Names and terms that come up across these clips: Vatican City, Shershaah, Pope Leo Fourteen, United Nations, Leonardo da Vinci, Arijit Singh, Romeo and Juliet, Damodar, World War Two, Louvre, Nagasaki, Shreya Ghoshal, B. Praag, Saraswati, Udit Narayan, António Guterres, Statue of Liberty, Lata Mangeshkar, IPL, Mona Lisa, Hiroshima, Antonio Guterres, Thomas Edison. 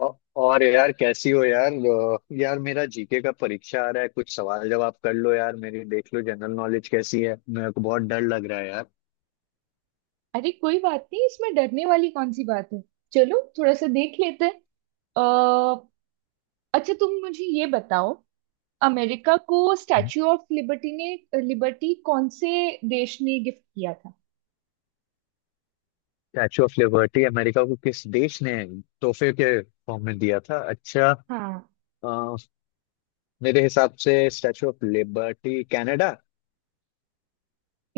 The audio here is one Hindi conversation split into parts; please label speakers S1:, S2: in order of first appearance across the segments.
S1: औ- और यार कैसी हो यार, यार मेरा जीके का परीक्षा आ रहा है, कुछ सवाल जवाब कर लो यार, मेरी देख लो जनरल नॉलेज कैसी है, मेरे को बहुत डर लग रहा है यार।
S2: अरे, कोई बात नहीं, इसमें डरने वाली कौन सी बात है। चलो थोड़ा सा देख लेते हैं। अ, अच्छा, तुम मुझे ये बताओ, अमेरिका को स्टैच्यू ऑफ लिबर्टी ने लिबर्टी कौन से देश ने गिफ्ट किया था।
S1: स्टैचू ऑफ लिबर्टी अमेरिका को किस देश ने तोहफे के फॉर्म में दिया था? अच्छा।
S2: हाँ।
S1: अ, मेरे हिसाब से स्टैचू ऑफ लिबर्टी कनाडा।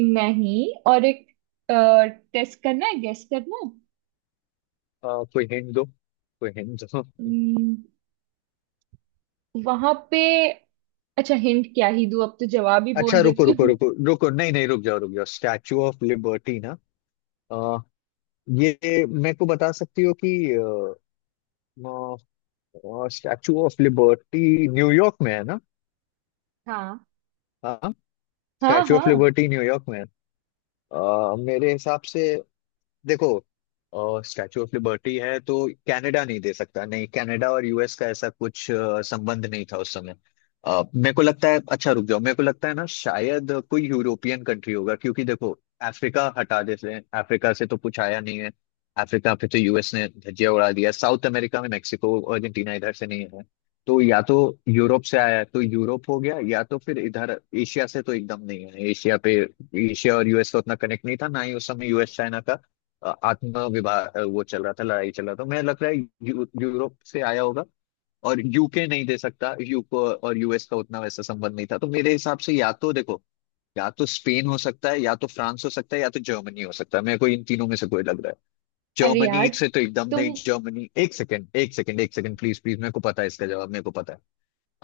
S2: नहीं, और एक टेस्ट करना है, गेस करना है।
S1: कोई हिंट दो, कोई हिंट दो।
S2: हम्म, वहां पे अच्छा, हिंट क्या ही दूँ, अब तो जवाब ही
S1: अच्छा
S2: बोल
S1: रुको
S2: देती
S1: रुको
S2: हूँ।
S1: रुको रुको, नहीं नहीं, रुक जाओ रुक जाओ, स्टैचू ऑफ लिबर्टी ना। अ, ये मेरे को बता सकती हो कि और स्टैचू ऑफ लिबर्टी न्यूयॉर्क में है ना?
S2: हाँ,
S1: हाँ।
S2: हाँ,
S1: स्टैचू ऑफ
S2: हाँ।
S1: लिबर्टी न्यूयॉर्क में है। मेरे हिसाब से, देखो स्टैचू ऑफ लिबर्टी है तो कनाडा नहीं दे सकता, नहीं, कनाडा और यूएस का ऐसा कुछ संबंध नहीं था उस समय। मेरे को लगता है, अच्छा रुक जाओ, मेरे को लगता है ना शायद कोई यूरोपियन कंट्री होगा, क्योंकि देखो अफ्रीका हटा देते हैं, अफ्रीका से तो कुछ आया नहीं है। अफ्रीका पे तो यूएस ने धज्जियां उड़ा दिया, साउथ अमेरिका में मेक्सिको, अर्जेंटीना, इधर से नहीं है। तो या तो यूरोप से आया है, तो यूरोप हो गया, या तो फिर इधर एशिया से, तो एकदम नहीं है एशिया पे। एशिया और यूएस का उतना कनेक्ट नहीं था, ना ही उस समय यूएस चाइना का आत्म विवाह वो चल रहा था, लड़ाई चल रहा था, मैं लग रहा है यूरोप से आया होगा। और यूके नहीं दे सकता, यूको और यूएस का उतना वैसा संबंध नहीं था, तो मेरे हिसाब से या तो देखो, या तो स्पेन हो सकता है, या तो फ्रांस हो सकता है, या तो जर्मनी हो सकता है, मेरे को इन तीनों में से कोई लग रहा है।
S2: अरे यार,
S1: जर्मनी से तो एकदम नहीं,
S2: तुम,
S1: जर्मनी, एक सेकंड एक सेकंड एक सेकंड, प्लीज प्लीज, मेरे को पता है इसका जवाब, मेरे को पता है।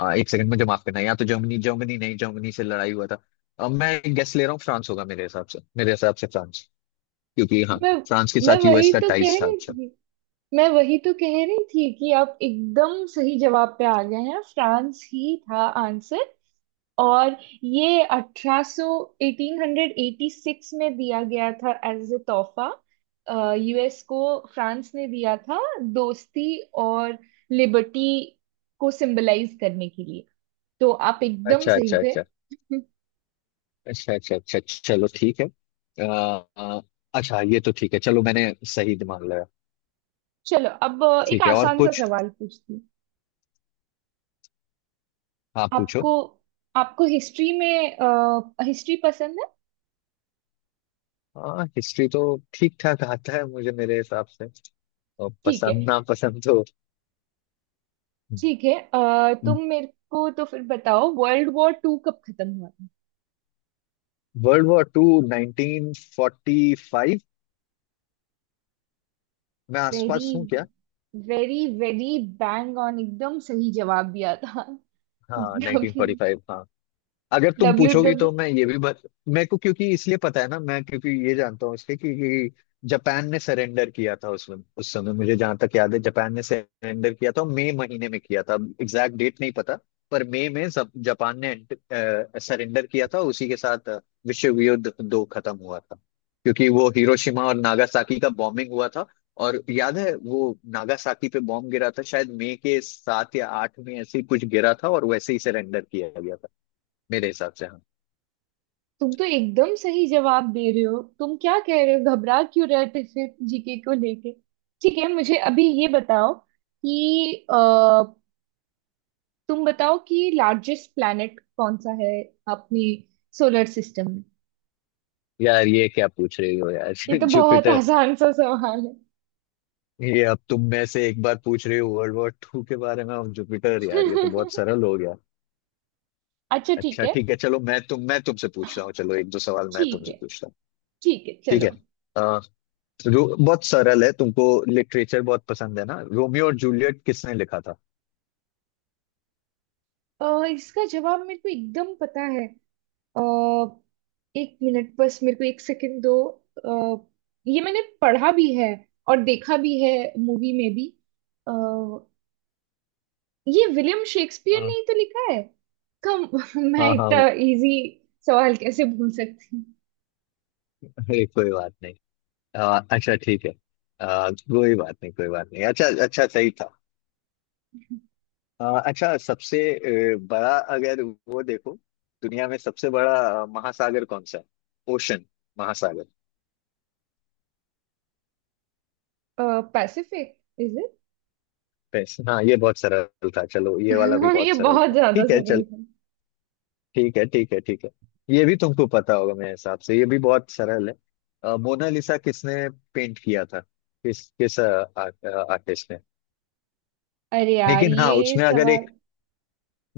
S1: हाँ एक सेकंड, मुझे माफ करना, या तो जर्मनी, जर्मनी नहीं, जर्मनी से लड़ाई हुआ था। अब मैं गेस ले रहा हूँ, फ्रांस होगा मेरे हिसाब से, मेरे हिसाब से फ्रांस, क्योंकि हाँ,
S2: मैं
S1: फ्रांस के
S2: मैं
S1: साथ यूएस
S2: वही
S1: का
S2: तो कह
S1: टाइज था।
S2: रही
S1: अच्छा,
S2: थी। मैं वही तो कह रही थी कि आप एकदम सही जवाब पे आ गए हैं, फ्रांस ही था आंसर। और ये 1886 में दिया गया था एज ए तोहफा यूएस को। फ्रांस ने दिया था, दोस्ती और लिबर्टी को सिंबलाइज करने के लिए। तो आप एकदम
S1: अच्छा
S2: सही
S1: अच्छा
S2: थे।
S1: अच्छा, अच्छा अच्छा अच्छा, चलो ठीक है। आ, आ, अच्छा ये तो ठीक है, चलो मैंने सही मान लिया।
S2: चलो, अब एक
S1: ठीक है, और
S2: आसान सा
S1: कुछ,
S2: सवाल पूछती हूँ।
S1: आप पूछो।
S2: आपको आपको हिस्ट्री पसंद है?
S1: हाँ, हिस्ट्री तो ठीक ठाक आता है मुझे मेरे हिसाब से, और
S2: ठीक है,
S1: पसंद ना पसंद तो।
S2: ठीक है। तुम मेरे को तो फिर बताओ, वर्ल्ड वॉर टू कब खत्म हुआ था।
S1: World war two 1945? मैं
S2: वेरी,
S1: आसपास हूँ क्या?
S2: वेरी वेरी बैंग ऑन, एकदम सही जवाब दिया था।
S1: हाँ
S2: डब्ल्यू,
S1: 1945, हाँ। अगर तुम
S2: डब्ल्यू,
S1: पूछोगी तो मैं ये भी मेरे को क्योंकि इसलिए पता है ना, मैं क्योंकि ये जानता हूँ इसके कि जापान ने सरेंडर किया था उसमें, उस समय मुझे जहां तक याद है जापान ने सरेंडर किया था मई महीने में किया था, अब एग्जैक्ट डेट नहीं पता। पर मई में सब जापान ने सरेंडर किया था, उसी के साथ विश्व युद्ध दो खत्म हुआ था। क्योंकि वो हिरोशिमा और नागासाकी का बॉम्बिंग हुआ था, और याद है वो नागासाकी पे बॉम्ब गिरा था शायद मई के सात या आठ में, ऐसे ही कुछ गिरा था और वैसे ही सरेंडर किया गया था मेरे हिसाब से। हाँ,
S2: तुम तो एकदम सही जवाब दे रहे हो। तुम क्या कह रहे हो, घबरा क्यों रहे थे फिर जीके को लेके। ठीक है, मुझे अभी ये बताओ कि तुम बताओ कि लार्जेस्ट प्लैनेट कौन सा है अपनी सोलर सिस्टम में।
S1: यार ये क्या पूछ रही हो यार,
S2: ये तो बहुत
S1: जुपिटर।
S2: आसान सा सवाल
S1: ये अब तुम में से एक बार पूछ रही हो वर्ल्ड वॉर टू के बारे में और जुपिटर, यार ये तो
S2: है।
S1: बहुत सरल हो गया।
S2: अच्छा, ठीक
S1: अच्छा
S2: है।
S1: ठीक है, चलो मैं तुमसे पूछ रहा हूँ, चलो एक दो सवाल मैं
S2: ठीक
S1: तुमसे
S2: है,
S1: पूछता हूँ।
S2: ठीक है,
S1: ठीक है।
S2: चलो।
S1: आ, बहुत सरल है, तुमको लिटरेचर बहुत पसंद है ना, रोमियो और जूलियट किसने लिखा था?
S2: इसका जवाब मेरे को एकदम पता है। अ, एक मिनट, बस मेरे को एक सेकंड दो। अ, ये मैंने पढ़ा भी है और देखा भी है, मूवी में भी। अ, ये विलियम शेक्सपियर ने
S1: हाँ
S2: ही तो लिखा है। कम, मैं
S1: हाँ हाँ।
S2: इतना इजी सवाल कैसे भूल सकती
S1: अरे कोई बात नहीं। अच्छा ठीक है। कोई बात नहीं, कोई बात नहीं, अच्छा अच्छा, सही था। अच्छा सबसे बड़ा, अगर वो देखो दुनिया में सबसे बड़ा महासागर कौन सा है? ओशन, महासागर।
S2: हूँ। Pacific, is it?
S1: बस, हाँ ये बहुत सरल था, चलो ये वाला भी
S2: ये
S1: बहुत सरल
S2: बहुत
S1: था,
S2: ज्यादा
S1: ठीक है
S2: सरल
S1: चलो।
S2: है।
S1: ठीक है ठीक है ठीक है। ये भी तुमको पता होगा मेरे हिसाब से, ये भी बहुत सरल है। मोनालिसा किसने पेंट किया था, किस किस आर्टिस्ट ने?
S2: अरे यार,
S1: लेकिन हाँ,
S2: ये
S1: उसमें अगर
S2: सवाल।
S1: एक,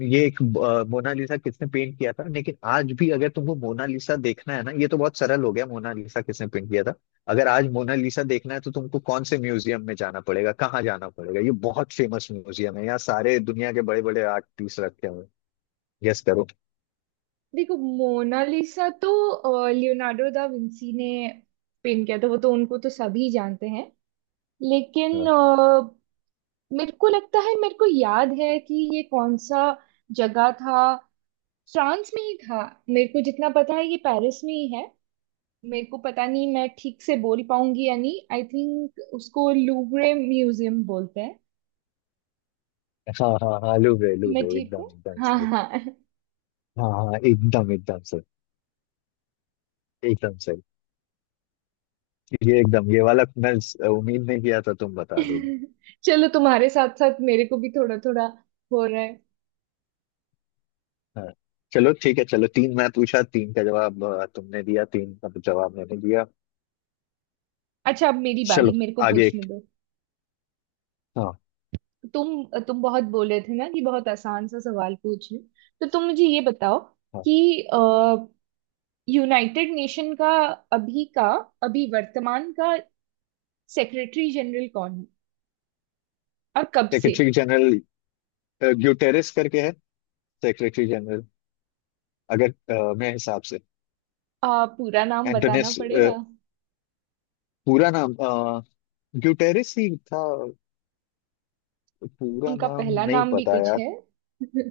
S1: ये एक मोनालिसा किसने पेंट किया था, लेकिन आज भी अगर तुमको मोनालिसा देखना है ना, ये तो बहुत सरल हो गया मोनालिसा किसने पेंट किया था। अगर आज मोनालिसा देखना है तो तुमको कौन से म्यूजियम में जाना पड़ेगा, कहाँ जाना पड़ेगा? ये बहुत फेमस म्यूजियम है, यहाँ सारे दुनिया के बड़े बड़े आर्ट पीस रखे हुए। गेस करो।
S2: देखो, मोनालिसा तो लियोनार्डो दा विंसी ने पेंट किया था, वो तो, उनको तो सभी जानते हैं। लेकिन
S1: हाँ
S2: मेरे को लगता है, मेरे को याद है कि ये कौन सा जगह था। फ्रांस में ही था। मेरे को जितना पता है ये पेरिस में ही है। मेरे को पता नहीं मैं ठीक से बोल पाऊंगी या नहीं, आई थिंक उसको लूवरे म्यूजियम बोलते हैं।
S1: हाँ हाँ हाँ, लूब्रे,
S2: मैं
S1: लूब्रे,
S2: ठीक
S1: एकदम
S2: हूँ?
S1: एकदम
S2: हाँ,
S1: सही।
S2: हाँ।
S1: हाँ हाँ, एकदम एकदम सही, एकदम सही। ये वाला मैं उम्मीद नहीं किया था तुम बता दोगे।
S2: चलो, तुम्हारे साथ साथ मेरे को भी थोड़ा थोड़ा हो रहा है।
S1: हाँ, चलो ठीक है, चलो तीन मैं पूछा, तीन का जवाब तुमने दिया, तीन का जवाब मैंने दिया।
S2: अच्छा, अब मेरी बारी,
S1: चलो
S2: मेरे को
S1: आगे
S2: पूछने
S1: एक।
S2: दो।
S1: हाँ
S2: तुम बहुत बोले थे ना कि बहुत आसान सा सवाल पूछ लूं। तो तुम मुझे ये बताओ
S1: हाँ।
S2: कि यूनाइटेड नेशन का अभी का, अभी वर्तमान का सेक्रेटरी जनरल कौन है, और कब से।
S1: सेक्रेटरी जनरल ग्यूटेरेस करके है, सेक्रेटरी जनरल, अगर मेरे हिसाब से
S2: पूरा नाम बताना
S1: एंटोनेस
S2: पड़ेगा।
S1: पूरा नाम ग्यूटेरेस ही था, पूरा
S2: उनका
S1: नाम
S2: पहला
S1: नहीं
S2: नाम भी
S1: पता
S2: कुछ
S1: यार।
S2: है।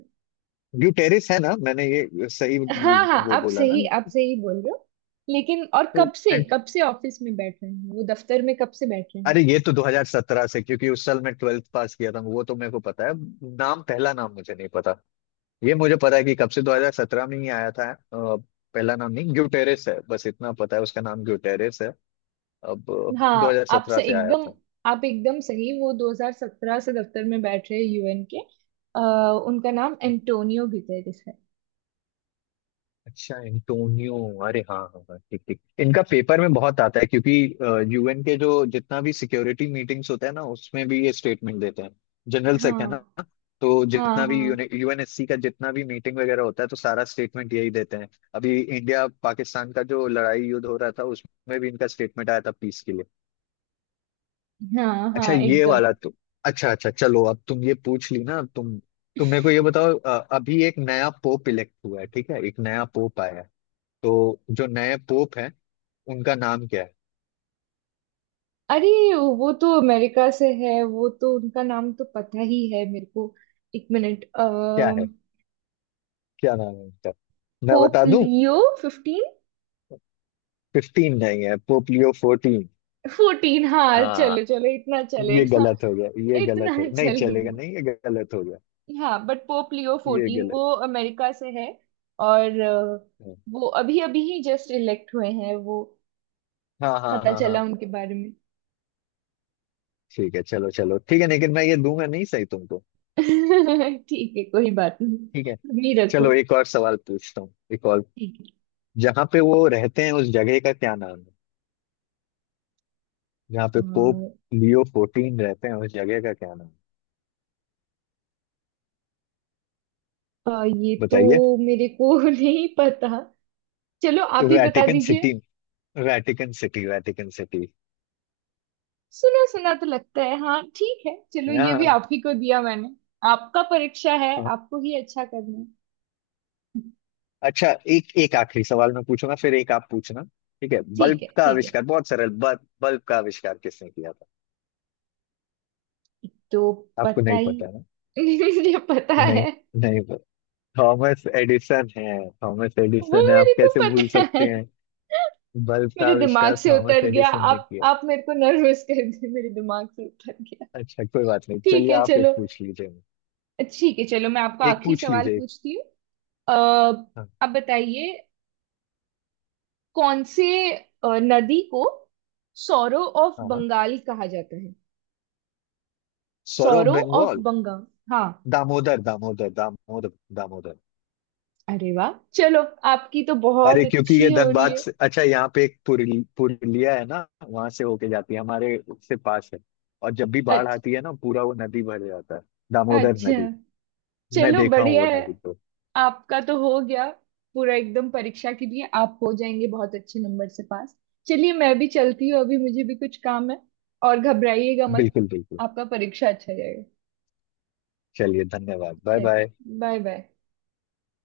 S1: ग्यूटेरेस है ना, मैंने ये सही
S2: हाँ, हाँ,
S1: वो
S2: आप
S1: बोला ना।
S2: सही, आप सही बोल रहे हो। लेकिन और
S1: तो
S2: कब से,
S1: एंड,
S2: कब से ऑफिस में बैठ रहे हैं, वो दफ्तर में कब से बैठ रहे हैं।
S1: अरे ये तो 2017 से, क्योंकि उस साल मैं ट्वेल्थ पास किया था, वो तो मेरे को पता है। नाम, पहला नाम मुझे नहीं पता। ये मुझे पता है कि कब से, 2017 में ही आया था। पहला नाम नहीं, ग्यूटेरेस है, बस इतना पता है, उसका नाम ग्यूटेरेस है। अब
S2: हाँ, आप
S1: 2017
S2: से
S1: से आया
S2: एकदम,
S1: था।
S2: आप एकदम सही, वो 2017 से दफ्तर में बैठ रहे यूएन के। उनका नाम एंटोनियो गुतेरेस है।
S1: अच्छा, एंटोनियो, अरे हाँ हाँ हाँ, ठीक ठीक, इनका पेपर में बहुत आता है, क्योंकि यूएन के जो जितना भी सिक्योरिटी मीटिंग्स होते हैं ना, उसमें भी ये स्टेटमेंट देते हैं, जनरल सेक है
S2: हाँ,
S1: ना। तो
S2: हाँ,
S1: जितना भी
S2: हाँ,
S1: यूएनएससी का जितना भी मीटिंग वगैरह होता है, तो सारा स्टेटमेंट यही देते हैं। अभी इंडिया पाकिस्तान का जो लड़ाई युद्ध हो रहा था, उसमें भी इनका स्टेटमेंट आया था पीस के लिए।
S2: हाँ,
S1: अच्छा
S2: हाँ,
S1: ये
S2: एकदम।
S1: वाला तुम, अच्छा अच्छा, चलो अब तुम ये पूछ ली ना, अब तुम मेरे को ये बताओ, अभी एक नया पोप इलेक्ट हुआ है, ठीक है, एक नया पोप आया है, तो जो नए पोप हैं, उनका नाम क्या है?
S2: अरे, वो तो अमेरिका से है, वो तो उनका नाम तो पता ही है मेरे को। एक मिनट।
S1: क्या
S2: अः
S1: है, क्या नाम है उनका, मैं
S2: पोप
S1: बता दूं?
S2: Leo fifteen.
S1: फिफ्टीन नहीं है, पोप लियो फोर्टीन।
S2: फोर्टीन, हाँ,
S1: आ,
S2: चलो, चलो, इतना
S1: ये
S2: चलेगा।
S1: गलत हो गया, ये
S2: इतना
S1: गलत हो नहीं चलेगा,
S2: चलेगा,
S1: नहीं ये गलत हो गया,
S2: हाँ। बट पोप लियो
S1: ये
S2: फोर्टीन
S1: गलत
S2: वो अमेरिका से है, और
S1: है।
S2: वो अभी अभी ही जस्ट इलेक्ट हुए हैं, वो
S1: हाँ हाँ
S2: पता
S1: हाँ हाँ,
S2: चला उनके बारे में।
S1: ठीक है, चलो चलो ठीक है, लेकिन मैं ये दूंगा नहीं सही तुमको।
S2: ठीक है, कोई बात नहीं,
S1: ठीक है,
S2: तुम ही रखो।
S1: चलो एक और सवाल पूछता हूँ, एक और।
S2: ठीक है।
S1: जहाँ पे वो रहते हैं, उस जगह का क्या नाम है? जहाँ
S2: अ,
S1: पे पोप लियो फोर्टीन रहते हैं, उस जगह का क्या नाम है?
S2: ये तो
S1: बताइए।
S2: मेरे को नहीं पता। चलो आप ही बता
S1: वैटिकन
S2: दीजिए।
S1: City, Vatican city, Vatican city.
S2: सुना सुना तो लगता है, हाँ। ठीक है, चलो, ये भी
S1: हाँ
S2: आप ही को दिया मैंने। आपका परीक्षा है,
S1: हाँ।
S2: आपको ही अच्छा करना है।
S1: अच्छा, एक एक आखिरी सवाल मैं पूछूंगा, फिर एक आप पूछना। ठीक है,
S2: ठीक
S1: बल्ब
S2: है,
S1: का
S2: ठीक है।
S1: आविष्कार, बहुत सरल, बल्ब बल्ब का आविष्कार किसने किया था?
S2: तो
S1: आपको
S2: पता
S1: नहीं
S2: ही,
S1: पता है ना?
S2: मुझे पता
S1: नहीं,
S2: है,
S1: नहीं पता। थॉमस एडिसन है, थॉमस
S2: वो
S1: एडिसन है, आप
S2: मेरे को
S1: कैसे भूल
S2: पता है।
S1: सकते हैं, बल्ब का
S2: मेरे दिमाग
S1: आविष्कार
S2: से
S1: थॉमस
S2: उतर गया,
S1: एडिसन ने
S2: आप
S1: किया।
S2: आप मेरे को नर्वस कर दिए, मेरे दिमाग से उतर गया।
S1: अच्छा कोई बात नहीं,
S2: ठीक
S1: चलिए
S2: है,
S1: आप एक
S2: चलो।
S1: पूछ लीजिए,
S2: ठीक है, चलो, मैं आपको
S1: एक
S2: आखिरी
S1: पूछ
S2: सवाल
S1: लीजिए
S2: पूछती हूँ। अः
S1: हाँ
S2: अब बताइए, कौन से अ, नदी को सौरो ऑफ
S1: हाँ हाँ।
S2: बंगाल कहा जाता है।
S1: Sorrow
S2: sorrow of
S1: Bengal,
S2: Bengal. हाँ।
S1: दामोदर दामोदर दामोदर, दामोदर।
S2: अरे वाह, चलो, आपकी तो बहुत
S1: अरे क्योंकि
S2: अच्छी
S1: ये
S2: हो रही
S1: धनबाद
S2: है।
S1: से, अच्छा यहाँ पे एक पुरुलिया है ना, वहां से होके जाती है, हमारे से पास है। और जब भी बाढ़
S2: अच्छा,
S1: आती है ना, पूरा वो नदी भर जाता है, दामोदर
S2: अच्छा,
S1: नदी। मैं
S2: चलो,
S1: देखा हूँ
S2: बढ़िया
S1: वो
S2: है।
S1: नदी को।
S2: आपका तो हो गया पूरा एकदम। परीक्षा के लिए आप हो जाएंगे बहुत अच्छे नंबर से पास। चलिए, मैं भी चलती हूँ, अभी मुझे भी कुछ काम है। और घबराइएगा मत,
S1: बिल्कुल बिल्कुल।
S2: आपका परीक्षा अच्छा जाएगा।
S1: चलिए धन्यवाद, बाय बाय।
S2: चलिए, बाय बाय।